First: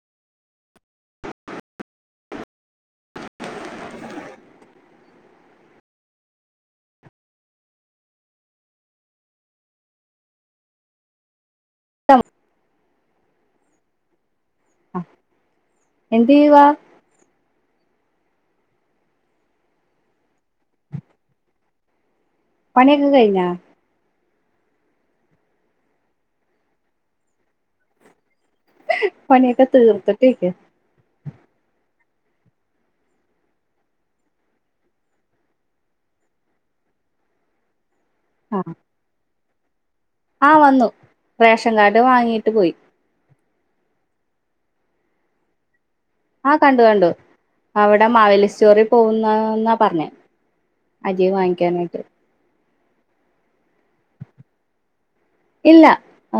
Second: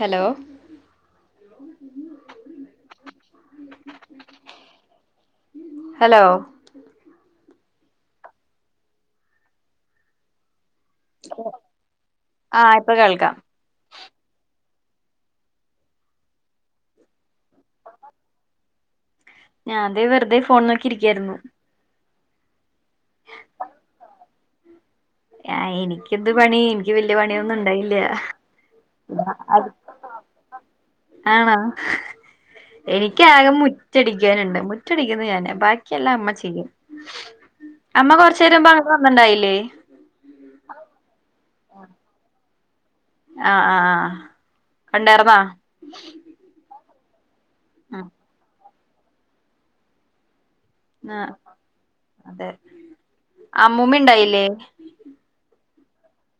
Hello hello ഓ ആ [inaudible] ഇപ്പോൾ കേൾക്കാം ആ എന്ത് ചെയ്യുവാ ഞാൻ ദെ വെറുതെ ഫോൺ നോക്കി ഇരിക്കായിരുന്നു പണിയൊക്കെ കഴിഞ്ഞോ എനിക്ക് എന്ത് പണി എനിക്ക് വല്യ പണിയൊന്നും ഒണ്ടായില്ല പണിയൊക്കെ തീർത്തിട്ടിരിക്ക ആണോ എനിക്ക് ആകെ മുറ്റടിക്കാനുണ്ട് മുറ്റടിക്കുന്നത് ഞാനാ ബാക്കിയെല്ലാം അമ്മ ചെയ്യും അമ്മ കൊറച്ച് ആ നേരം വഴക്ക് പറഞ്ഞോണ്ടായില്ലേ ആ വന്നു റേഷൻ കാർഡ് വാങ്ങിയിട്ട് പോയി ആ ആഹ് ആ കണ്ടായിർന്നോ ആ കണ്ടു കണ്ടു അവിടെ മാവലി സ്റ്റോറി പോന്നന്നാ പറഞ്ഞേ അരി ആഹ് വാങ്ങിക്കാനായിട്ട് അതെ അമ്മൂമ്മ ഇണ്ടായില്ലേ ഇല്ല ആ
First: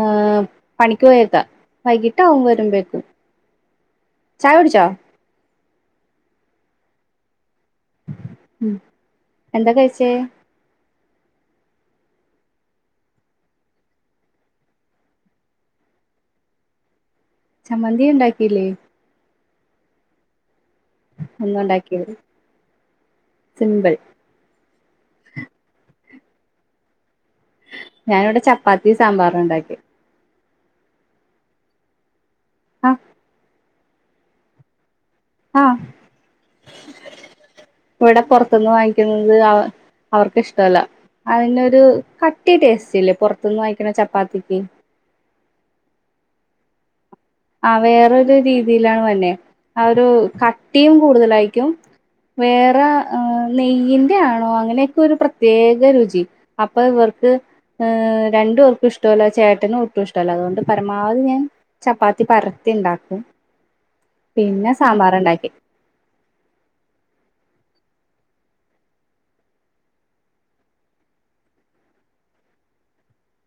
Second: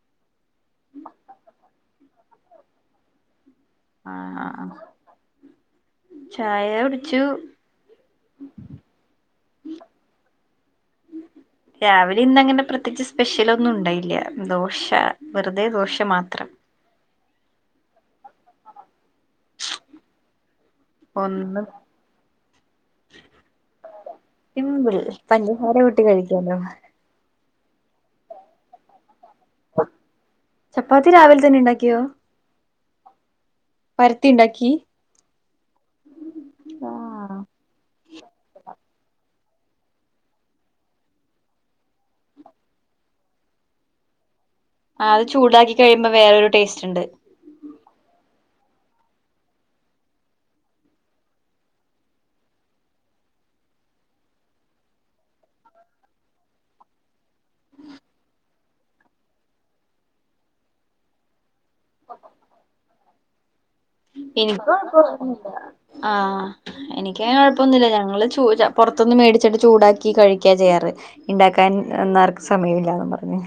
പണിക്ക് പോയേക്കുവാ വൈകിട്ട് അവൻ വരുമ്പക്കും ആഹ് ആ ചായ കുടിച്ചു ഉം എന്താ കഴിച്ചേ രാവിലെ ഇന്നങ്ങനെ പ്രത്യേകിച്ച് സ്പെഷ്യല് ഒന്നും ഒണ്ടായില്ല ദോശ വെറുതെ ദോശ മാത്രം ചമ്മന്തി ഉണ്ടാക്കിയില്ലേ ഒന്നും സിമ്പിൾ സിമ്പിൾ പഞ്ചസാര വി ട്ടി കഴിക്കാനോ ഞാന് ഇവിടെ ചപ്പാത്തിയും സാമ്പാറും ഒണ്ടാക്കി ചപ്പാത്തി രാവിലെ തന്നെ ഉണ്ടാക്കിയോ ആ പരത്തി ഉണ്ടാക്കി ആഹ് ആഹ് ഇവിടെ പുറത്ത്ന്ന് വാങ്ങിക്കുന്നത് അ അവർക്ക് ഇഷ്ടല്ല അതിനൊരു കട്ടി ടേസ്റ്റ് ഇല്ലേ പുറത്ത്ന്ന് വാങ്ങിക്കണ ചപ്പാത്തിക്ക് ആ അത് ചൂടാക്കി കഴിയുമ്പോ വേറൊരു ടേസ്റ്റ് ഇണ്ട്. ആ വേറൊരു രീതിയിലാണ് വര്ന്നെ ആ ഒരു കട്ടിയും കൂടുതലായിക്കും വേറെ ഏ നെയ്യ്ൻ്റെ ആണോ അങ്ങനെയൊക്കെ ഒരു പ്രത്യേക രുചി അപ്പൊ ഇവർക്ക് ഏ രണ്ടു പേർക്കും ഇഷ്ടവല്ല ചേട്ടനും ഒട്ടും ഇഷ്ടല്ല അതുകൊണ്ട് പരമാവധി ഞാൻ ചപ്പാ ത്തി പരത്തി ഇണ്ടാക്കും. ആ എനിക്കങ്ങനെ കൊഴ പ്പൊന്നുല്ല ഞങ്ങള് ചു ച പുറത്ത്ന്ന് മേടിച്ചിട്ട് ചൂടാക്കി കഴിക്ക ചെയ്യാറ് ഇണ്ടാക്കാൻ ഒന്നും ആർക്കും സമയം ഇല്ലാന്നും പറഞ്ഞ്.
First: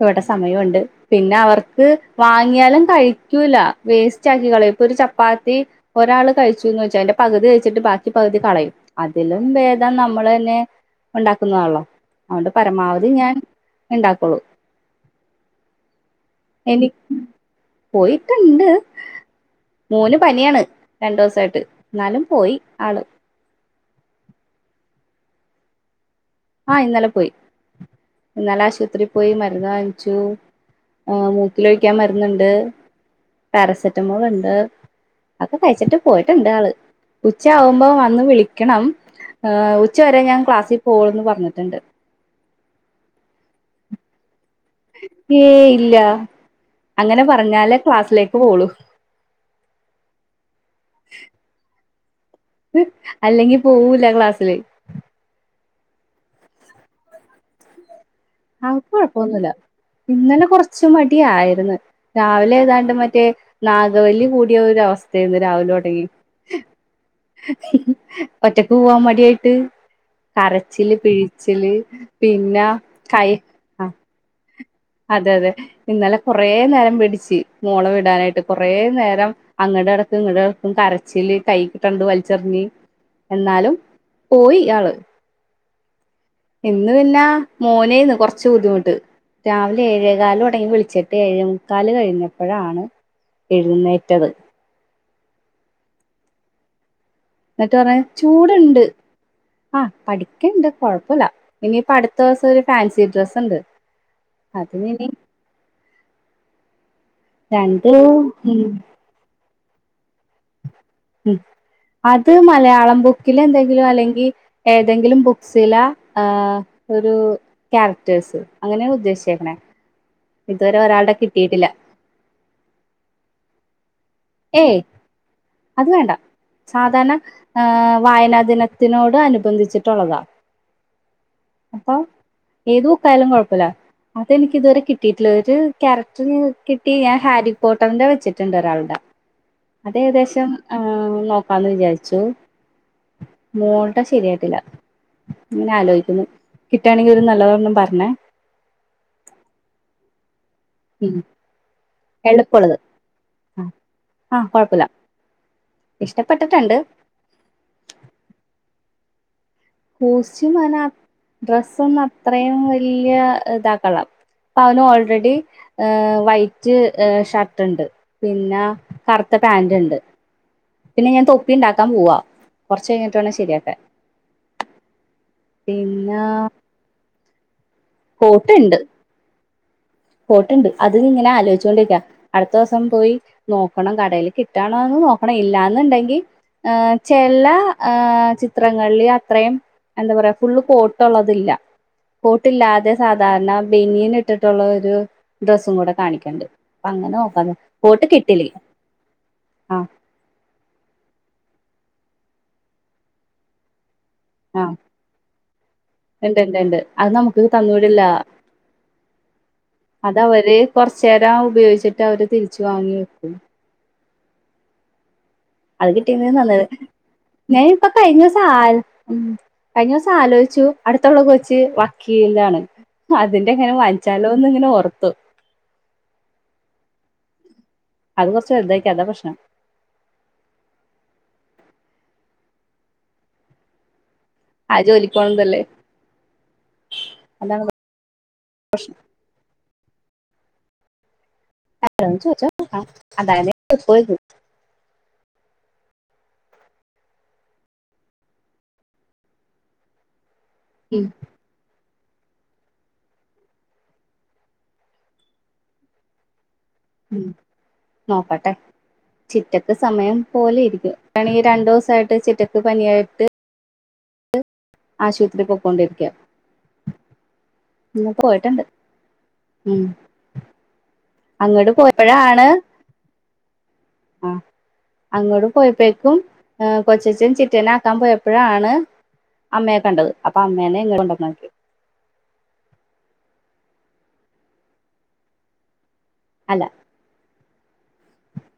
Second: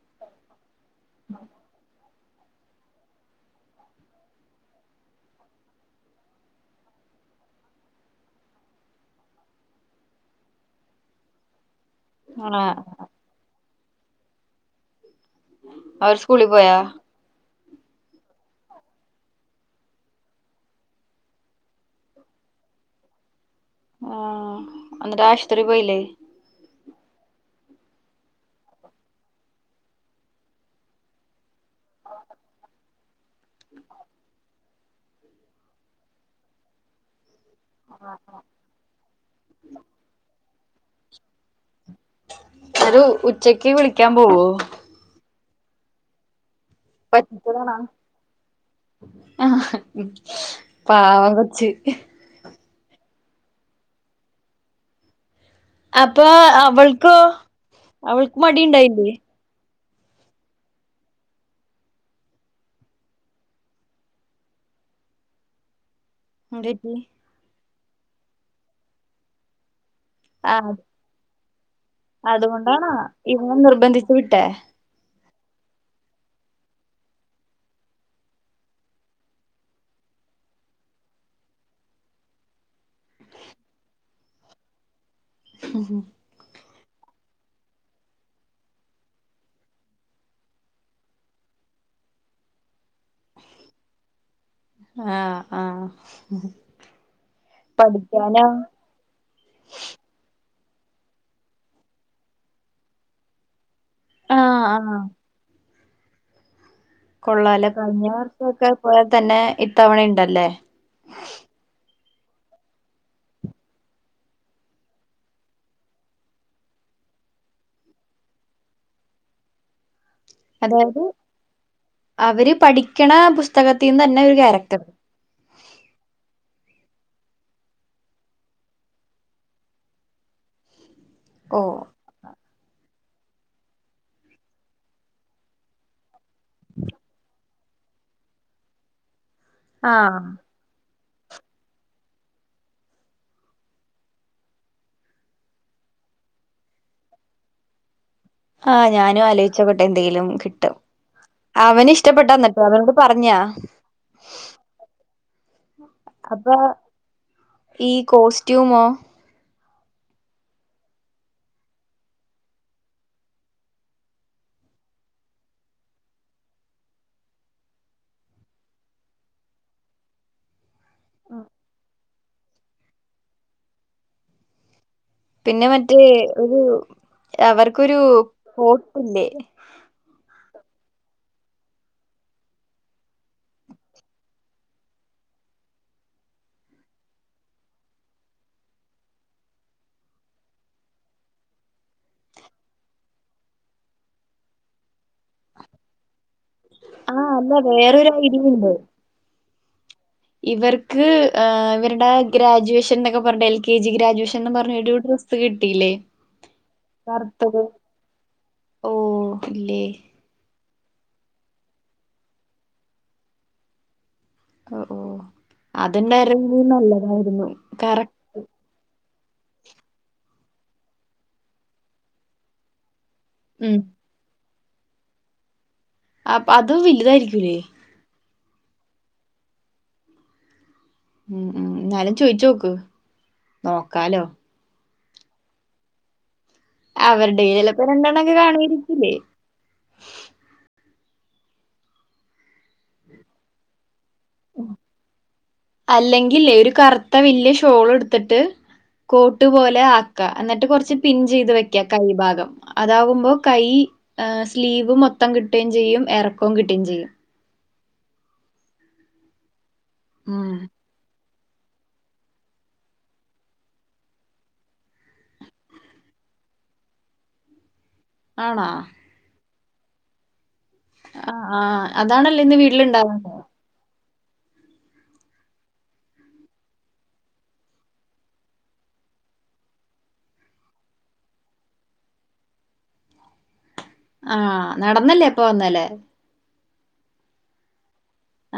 ഇവിടെ സമയം ഉണ്ട്. പിന്നെ അവർക്ക് വാങ്ങിയാലും കഴിക്കൂല്ല വേസ്റ്റ് ആക്കി കളയും ഇപ്പൊ ഒരു ചപ്പാത്തി ഒരാള് കഴിച്ചൂന്ന് വെച്ച അതിന്റെ പകുതി കഴിച്ചിട്ട് ബാക്കി പകുതി കളയും അതിലും ഭേദം നമ്മള് തന്നെ ഉണ്ടാക്കുന്നതാണല്ലോ. അതുകൊണ്ട് ആഹ് പരമാവധി ഞാൻ ഇണ്ടാക്കുള്ളൂ അവര് സ്കൂളിൽ പോയ പോയിട്ടുണ്ട് മോന് പനിയാണ് രണ്ടു ദിവസായിട്ട് എന്നാലും പോയി ആള് ആഹ് എന്നിട്ട് ആശുപത്രി പോയില്ലേ? ആ ഇന്നലെ പോയി ഇന്നലെ ആശുപത്രി പോയി മരുന്ന് വാങ്ങിച്ചു. ഏ മൂ ക്കിലൊഴിക്കാൻ മരുന്നുണ്ട്. പാരസെറ്റമോൾ ഉണ്ട് അതൊക്കെ കഴിച്ചിട്ട് പോയിട്ടുണ്ട് ആള്. ഉച്ച ആവുമ്പോ വന്ന് വിളിക്കണം ഏ ഉച്ച വരെ ഞാൻ ക്ലാസി പോവോളൂന്ന് പറ പറഞ്ഞിട്ടുണ്ട്. [unintelligible] ഉച്ചക്ക് വിളിക്കാൻ പോവോ? ഏയ് ഇല്ല അങ്ങനെ പറ്റിച്ചതാണ പറഞ്ഞാലേ ക്ലാസ്സിലേക്ക് പോവുള്ളൂ ആ പാവം കൊച്ച്. അല്ലെങ്കി പോവൂല ക്ലാസില് അപ്പോ അവൾക്കോ അവൾക്ക് മടി അവക്ക് ഇണ്ടായില്ലേ? കൊഴപ്പൊന്നുല്ല ഇന്നലെ കൊറച്ച് മടിയായിരുന്ന് രാവിലെ ഏതാണ്ട് മറ്റേ നാഗവല്ലി കൂടിയ ഒരു അവസ്ഥയാരുന്നു രാവിലെ തുടങ്ങി എന്തുപറ്റി ഒറ്റക്ക് പോവാൻ മടി ആയിട്ട്. ആ കരച്ചില് പിഴി കരച്ചില് അതുകൊണ്ടാണോ? ഇവളെ നിർബന്ധിച്ച് വിട്ട ആ അതെ അതെ ഇന്നലെ കൊറെ നേരം പിടിച്ച് മോളെ വിടാനായിട്ട് കൊറെ നേരം അങ്ങടെ നടക്കും ഇങ്ങടെ നടക്കും കരച്ചില് കൈ കിട്ടണത് വലിച്ചെറിഞ്ഞ് എന്നാലും പോയി ആള് [inaudible] ഇന്ന് പിന്നാ മോനേന്ന് കുറച്ച ബുദ്ധിമുട്ട് രാവിലെ ഏഴേകാല തുടങ്ങി വിളിച്ചിട്ട് ഏഴേ മുക്കാല് കഴിഞ്ഞപ്പോഴാണ് എഴുന്നേറ്റത് ആഹ ആഹ എന്നിട്ട് പറഞ്ഞ ചൂടുണ്ട് ആഹ പഠ ക്ക ഇണ്ട് കൊഴപ്പില്ല ഇനിയിപ്പ അടുത്ത ദിവസം ഒരു ഫാൻസി ഡ്രസ് ഉണ്ട് ആഹ് അതിനനി കൊള്ളല്ലേ രണ്ട് കഴിഞ്ഞ ഉം വർഷൊക്കെ പോയാ തന്നെ തവണ ഉണ്ടല്ലേ ഉം അത് മലയാളം ബുക്കില് എന്തെങ്കിലും അല്ലെങ്കിൽ ഏതെങ്കിലും ബുക്സില ഒരു ക്യാരക്ടേഴ്സ് അങ്ങനെയാണ് ഉദ്ദേശിച്ചേക്കണേ ഇതുവരെ അതായത് ഒരാളുടെ കിട്ടിയിട്ടില്ല അവര് പഠിക്കണ പുസ്തകത്തെ ന്ന് ന്നെ ഒരു ഏയ് ക്യാരക്ടർ അത് വേണ്ട സാധാരണ വായനാ ദിനത്തിനോട് അനുബന്ധിച്ചിട്ടുള്ളതാണ് ഓ ഏത് ഉക്കായാലും കുഴപ്പമില്ല അതെനിക്ക് ഇതുവരെ കിട്ടിയിട്ടുള്ള ഒരു കക്ാരക് കിട്ടി ഞാൻ ഹാരി പോട്ടന്റെ വെച്ചിട്ടുണ്ട് ഒരാളുടൊ ആഹ് അതേകദേശം ആ ആ നോക്കാന്ന് വിചാരിച്ചു മോളട്ട ശരിയായിട്ടില്ല ഇങ്ങനെ ആലോചിക്കുന്നു കിട്ടുകയാണെങ്കിൽ ഒരു നല്ലതോണ്ണം പറഞ്ഞ ആഹ് ഞാനും ആലോചിച്ചക്കോട്ടെ എന്തെങ്കിലും ഉം അവന് ഇഷ്ടപ്പെട്ടാന്നട്ട് എളുപ്പമുള്ളത് അവനോട് പറഞ്ഞാ ആ കുഴപ്പമില്ല അപ്പൊ ഇഷ്ടപ്പെട്ടിട്ടുണ്ട് ഈ കോസ്റ്റ്യൂമോ കോസ്റ്റ്യം അവന് ഡ്രെസ്സ ഒന്ന അത്രയും വല്ിയ ഇതാക്കളാം അപ്പ അവന് ഓൾറെഡി ർ വൈറ്റ് ഷർട്ട് ഉണ്ട് പിന്നെ കറുത്ത പാാന്റ് ഉണ്ട് പിന്നെ ഞാൻ തൊപ്പി ഉണ്ടാക്കാൻ പോവാ കൊറച്ച കഴിഞ്ഞിട്ടോണ ശരിയാക്കാ പിന്നെ മറ്റേ ഒരു അവർക്കരു ഒരു കോട്ടുണ്ട് പോട്ടല്ലേ പോട്ടുണ്ട് അത് ഇങ്ങനെ ആലോചിച്ചുൊണ്ടിരിക്കാ അടുത്ത ദിവസം പോയി നോക്കണം കടൽ കിട്ടണന്ന് നോക്കണം ഇല്ലന്നുണ്ടെങ്കിൽ ചില ചിത്രങ്ങളില് അത്രയും എന്താ പറയാ ഫുള്ള് പോട്ട്ുള്ളതല്ല പോട്ടില്ലാതെ സാധാരണ ബനീൻ ഇട്ടിട്ടുള്ള അ ഡ്രെസ്സും കൂടെ കാണിക്കണ്ട് അ അങ്ങനെ ആഹ് നോക്കാ അല്ല കോ ട്ട് വേറൊരു കെട്ടില്ല ഐഡിയുണ്ട് ആഹ ഇവർക്ക് ഇവരുടെ ഗ്രാജുവേഷൻ എന്നൊക്കെ പറഞ്ഞ എൽ കെ ജി ഗ്രാജ അജുഷും ആ പറഞ്ഞ ഡ്രസ്സ് കിട്ടില്ലേ ഉണ്ട് ഉണ്ട് ഉണ്ട് അത് ക നമുക്ക് റുത്തത് തന്നൂടില്ല ഓ ഇല്ലേ കൊറച്ച നേരം ഉപയോഗിച്ചിട്ട് അവര് തിരിച്ചു വാങ്ങി വെക്കും ആ ഓ അത് കിട്ടിയ നന്നത് അതുണ്ടായിരുന്നെങ്കി നല്ലതായിരുന്നു ഞാൻ ഇപ്പാ കറക് കഴിഞ്ഞുസാം ആ ഉം കഴിഞ്ഞുസം ആലോചിച്ചു അടുത്തുള്ള കൊച്ച് വക്കീലാണ് അതിന്റെ എങ്ങനെ ഉം വാങ്ങിച്ചാലോ ന്ന്ങ്ങനെ ഓർത്തു അപ്പ് അത് വലുതായിരിക്കൂല്ലേ അത് കൊറച്ച് വലുതായിരിക്കും അതാ പ്രശ്നം ഉം ഉം എന്നാലും ചോയിച്ച് നോക്ക് നോക്കാലോ അത് ജോലിക്ക് പോണതല്ലേ അവരുടെല് അതാണ് [unintelligible] രണ്ടെണ്ണം ഒക്കെ കാണുഓരിക്കില്ലേ എപ്പോഴേലും ചോയിച്ചു നോക്ക്ട്ട [unintelligible] അല്ലെങ്കിൽ ഒരു കറുത്ത വല്ല്യ ഷോൾ എടുത്തിട്ട് കോട്ട് പോലെ ആക്കാ എന്നിട്ട് കുറച്ച് ഉം പിൻ ചെയ്ത് വയ്ക്കാ കൈ ഭാഗം അതാകുമ്പോ കൈ സ്ലീവ് മൊത്തം കിട്ടേം ചെയ്യും എറ കോം കിട്ടേംചെയ്യും ഉം നോക്കട്ടെ ചിറ്റ സമയം ഉം. പോലെ ഇരിക്കും ക്കണേ രണ്ടു ദിവസമായിട്ട് ചിറ്റക്ക് പനിയായിട്ട് ആശുപത്രി പോക്കൊണ്ടിരിക്കാ ഇന്ന് പോയിട്ടുണ്ട് ആണോ? ഉം ആ ആ അങ്ങോട്ട് അതാണല്ലേ പോയപ്പോഴാണ് ഇന്ന് വീട്ടില ഇണ്ടാവാതെ ആ അങ്ങ്ട് പോയപ്പോഴ്ക്കും എ കൊച്ചച്ചും ചിറ്റേനെ ആക്കാൻ പോയപ്പോഴാണ് അമ്മയെ കണ്ടത് അപ്പാ അമ്മേനെ ഇങ്ങ് കൊണ്ടോന്നാക്കി ആ നടന്നല്ലേ അപ്പ വന്നേല്ലേ അല്ല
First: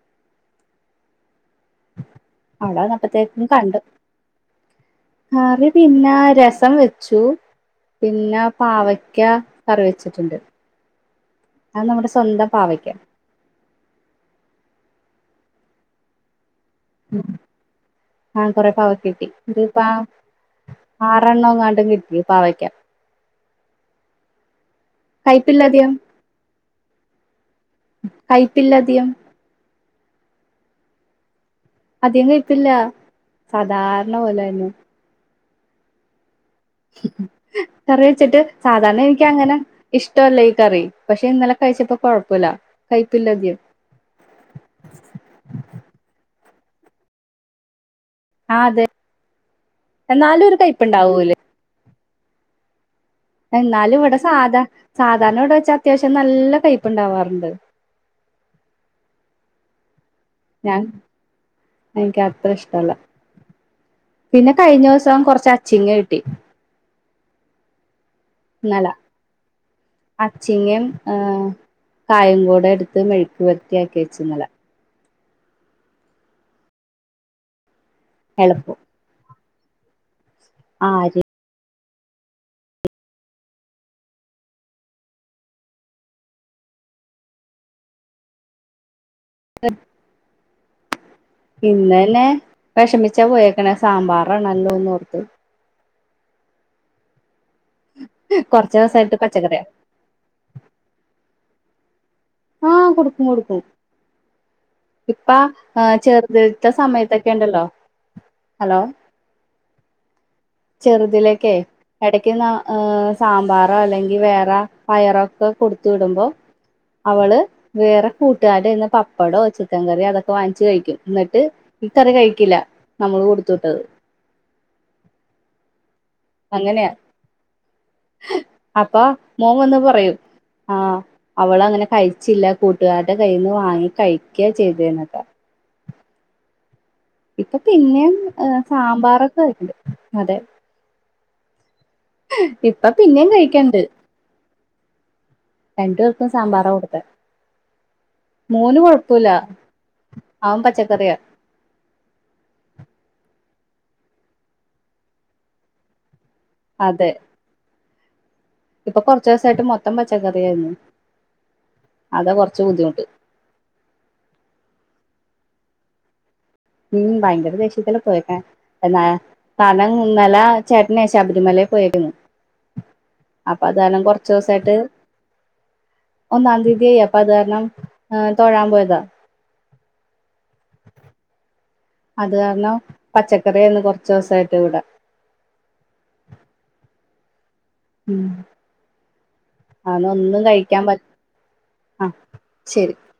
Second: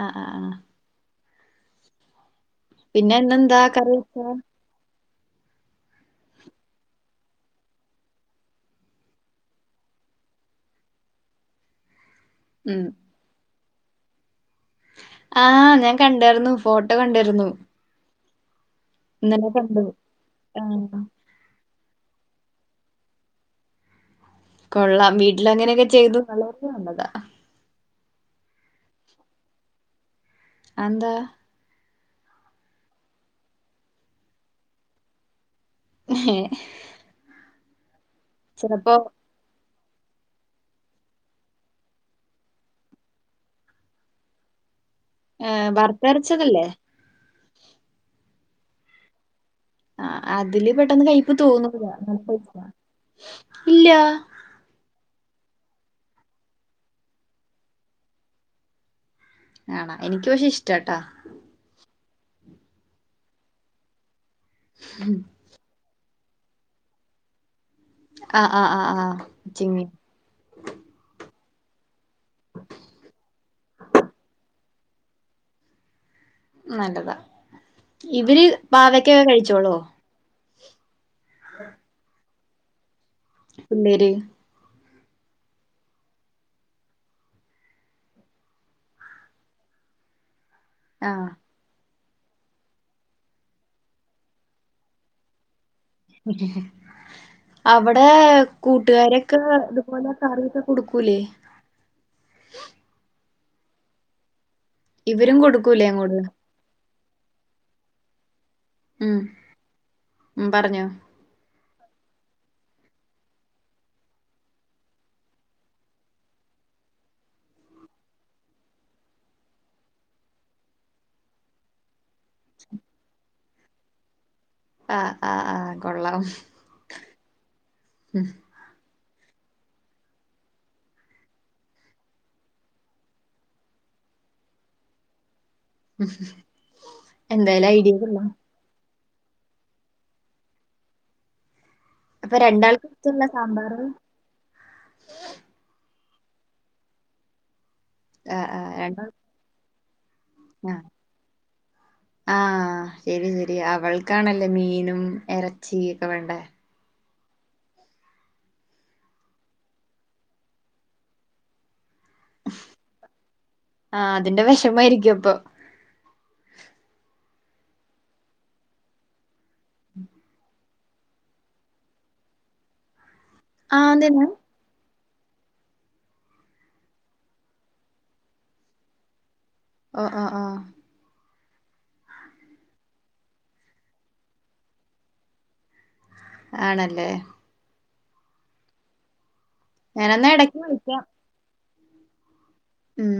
ആ ആ ആ അവിടെ പിന്നെ വന്നപ്പത്തേക്കും ഇന്നെന്താ കണ്ടു കറിവെച്ച കറി പിന്നെ രസം വെച്ചു പിന്നെ പാവക്ക കറി വെച്ചിട്ടുണ്ട് അത് നമ്മുടെ സ്വന്തം പാവയ്ക്ക് ആ ഞാൻ കണ്ടായിരുന്നു ഫോട്ടോ കണ്ടിരുന്നു ആ കൊറെ പാവക്ക കിട്ടി ഇന്നലെ ഇതിപ്പ കണ്ടു. ആഹ്. ആറെണ്ണങ്ങാണ്ട് കി [unintelligible] പാവയ്ക്ക കൊള്ളാം വീട്ടില കയ്പില്ല അങ്ങനെയൊക്കെ അധികം ചെയ്തു [unintelligible] കൈപ്പില്ലാധികം അതെന്താ അധികം കൈപ്പില്ല സാധാരണ പോലൊന്നേ ഹ കറി വെച്ചിട്ട് ചിലപ്പോ സാധാരണ എനിക്ക് അങ്ങനെ ഇഷ്ടമല്ല ഈ കറി പക്ഷെ ഇന്നലെ കഴിച്ചപ്പോ കൊഴപ്പില്ല കയിപ്പില്ലതികം ആ വർത്തരച്ചതല്ലേ ആ അതെ ആ എന്നാലും ഒരു അതില് പെട്ടെന്ന് കയിപ്പ് കയ്പുണ്ടാവൂലേ തോന്നൂല്ലാ ആ പോസ എന്നാലും ഇവിടെ സാധാ സാധാരണയോവിടെ വെച്ചാ അത്യാവശ്യം നല്ല കയപ്പ്ണ്ടാവാറുണ്ട് ആണ എനിക്ക് പക്ഷെ ഇഷ്ടാട്ടാ എനിക്ക് അത്ര ഇഷ്ടല്ല പിന്നെ കഴിഞ്ഞ ദിവസം കുറച്ച് അച്ചിങ്ങ ഇട്ടു ആ ആ ആ നല്ല ആ ചിങ്ങി അച്ചിങ്ങം ആ കായംകോടെ എടുത്ത് മെഴുക്ക് പെരുട്ടിയാക്കിവെച്ചിന്നലെ നല്ലതാ ഇവര് പാവയ്ക്കൊക്കെ കഴിച്ച ിച്ചോളോ ആ ആഹ പിന്നേര് എ ആ പിന്നെ പിന്നെ വിഷമിച്ചാ പോയക്കണെ സാമ്പാറാണല്ലോന്ന് ഓർത്ത് ഉ അവിടെ കുറച്ച് ദിവസമായിട്ട് കൂട്ടുകാരൊക്കെ പച്ചക്കറിയാ ഇതുപോലെ കറിഒക്കെ കൊടുക്കൂലേ ആഹ കൊടുക്കും കൊടുക്കും ഇപ്പ ഇവരും ആ കൊടുക്കൂലേ അങ്ങോട്ട് ചെറുതട്ട സമയത്തൊക്കെ ക്കേണ്ടല്ലോ ഹലോ ഉം ഉം പറഞ്ഞോ ചെറുതിലേക്കേ ഇടക്ക്ന് സാമ്പാറോ അല്ലെങ്കിൽ വേറെ പയറൊക്കെ കൊടുത്ത് വിടുമ്പോ അവള് വേറെ കൂട്ടുകാരയ്യിന്ന് പപ്പടമോ വെച്ചി ചക്കൻ കറി അതൊക്കെ വാങ്ങിച്ച്ച് കഴിക്കും എന്നിട്ട് കഴിക്കില്ല നമ്മള് കൊടു ട്ടത് ആഹ ആഹ് ആ് കൊള്ളാം അങ്ങനെയാ ഉ അപ്പാ മോൻ വന്ന് പറയും ആഹ് അവള് അങ്ങനെ കഴിച്ചില്ല കൂട്ടുകാരുടെ കയ്യിന്ന് വാങ്ങി കഴിക്കുക ചെയ്തേന്നെക്കെ ഉ [inaudible] ഇപ്പൊ പിന്നെയും സാമ്പാർ കഴിക്കും അതെ അപ്പൊ രണ്ടാൾക്കും ഇപ്പം ഇഷ്ടല്ല പിന്നേം സാമ്പാറ് കഴിക്കണ്ട് രണ്ടു പേർക്കും സാമ്പാറാ കൊടുത്തെ മോന് കൊഴപ്പുല്ല ആഹ് ആഹ് ശരി ശ രി അവൾക്കാണല്ലേ മീനും ഇറച്ചി ഒക്കെ വേണ്ടേ അതെ ഇപ്പൊ കൊറച്ച് ദിവസായിട്ട് മൊത്തം പച്ചക്കറി ആയിരുന്നു ആഹ് അതിന്റെ വിഷമ ആയിരിക്കും അപ്പൊ ഉം ഭയങ്കര ദേഷ്യത്തിലാ പോയേക്കുന്നെ എന്ന കാരണം ഇന്നലെ ചേട്ടനേ ശബരിമലേൽ പോയിരുന്നു അപ്പൊ അത് ആഹ് കാരണം അതന്നെ കൊറച്ച് ദൂസായിട്ട് ഒന്നാം തീയതിയായി അപ്പം അത് കാരണം തൊഴാൻ പോയതാ ആഹ് ആഹ് ആഹ് അത് കാരണം പച്ചക്കറിയാരുന്ന് കൊറച്ച് ദിവസായിട്ട് ഇവടെ ആണല്ലേ ഉം ആണ് ഞാനെന്നാ ഒന്നും ഇടക്ക് കഴിക്കാൻ പ വിളിക്കാം ആഹ് ശരി ഉം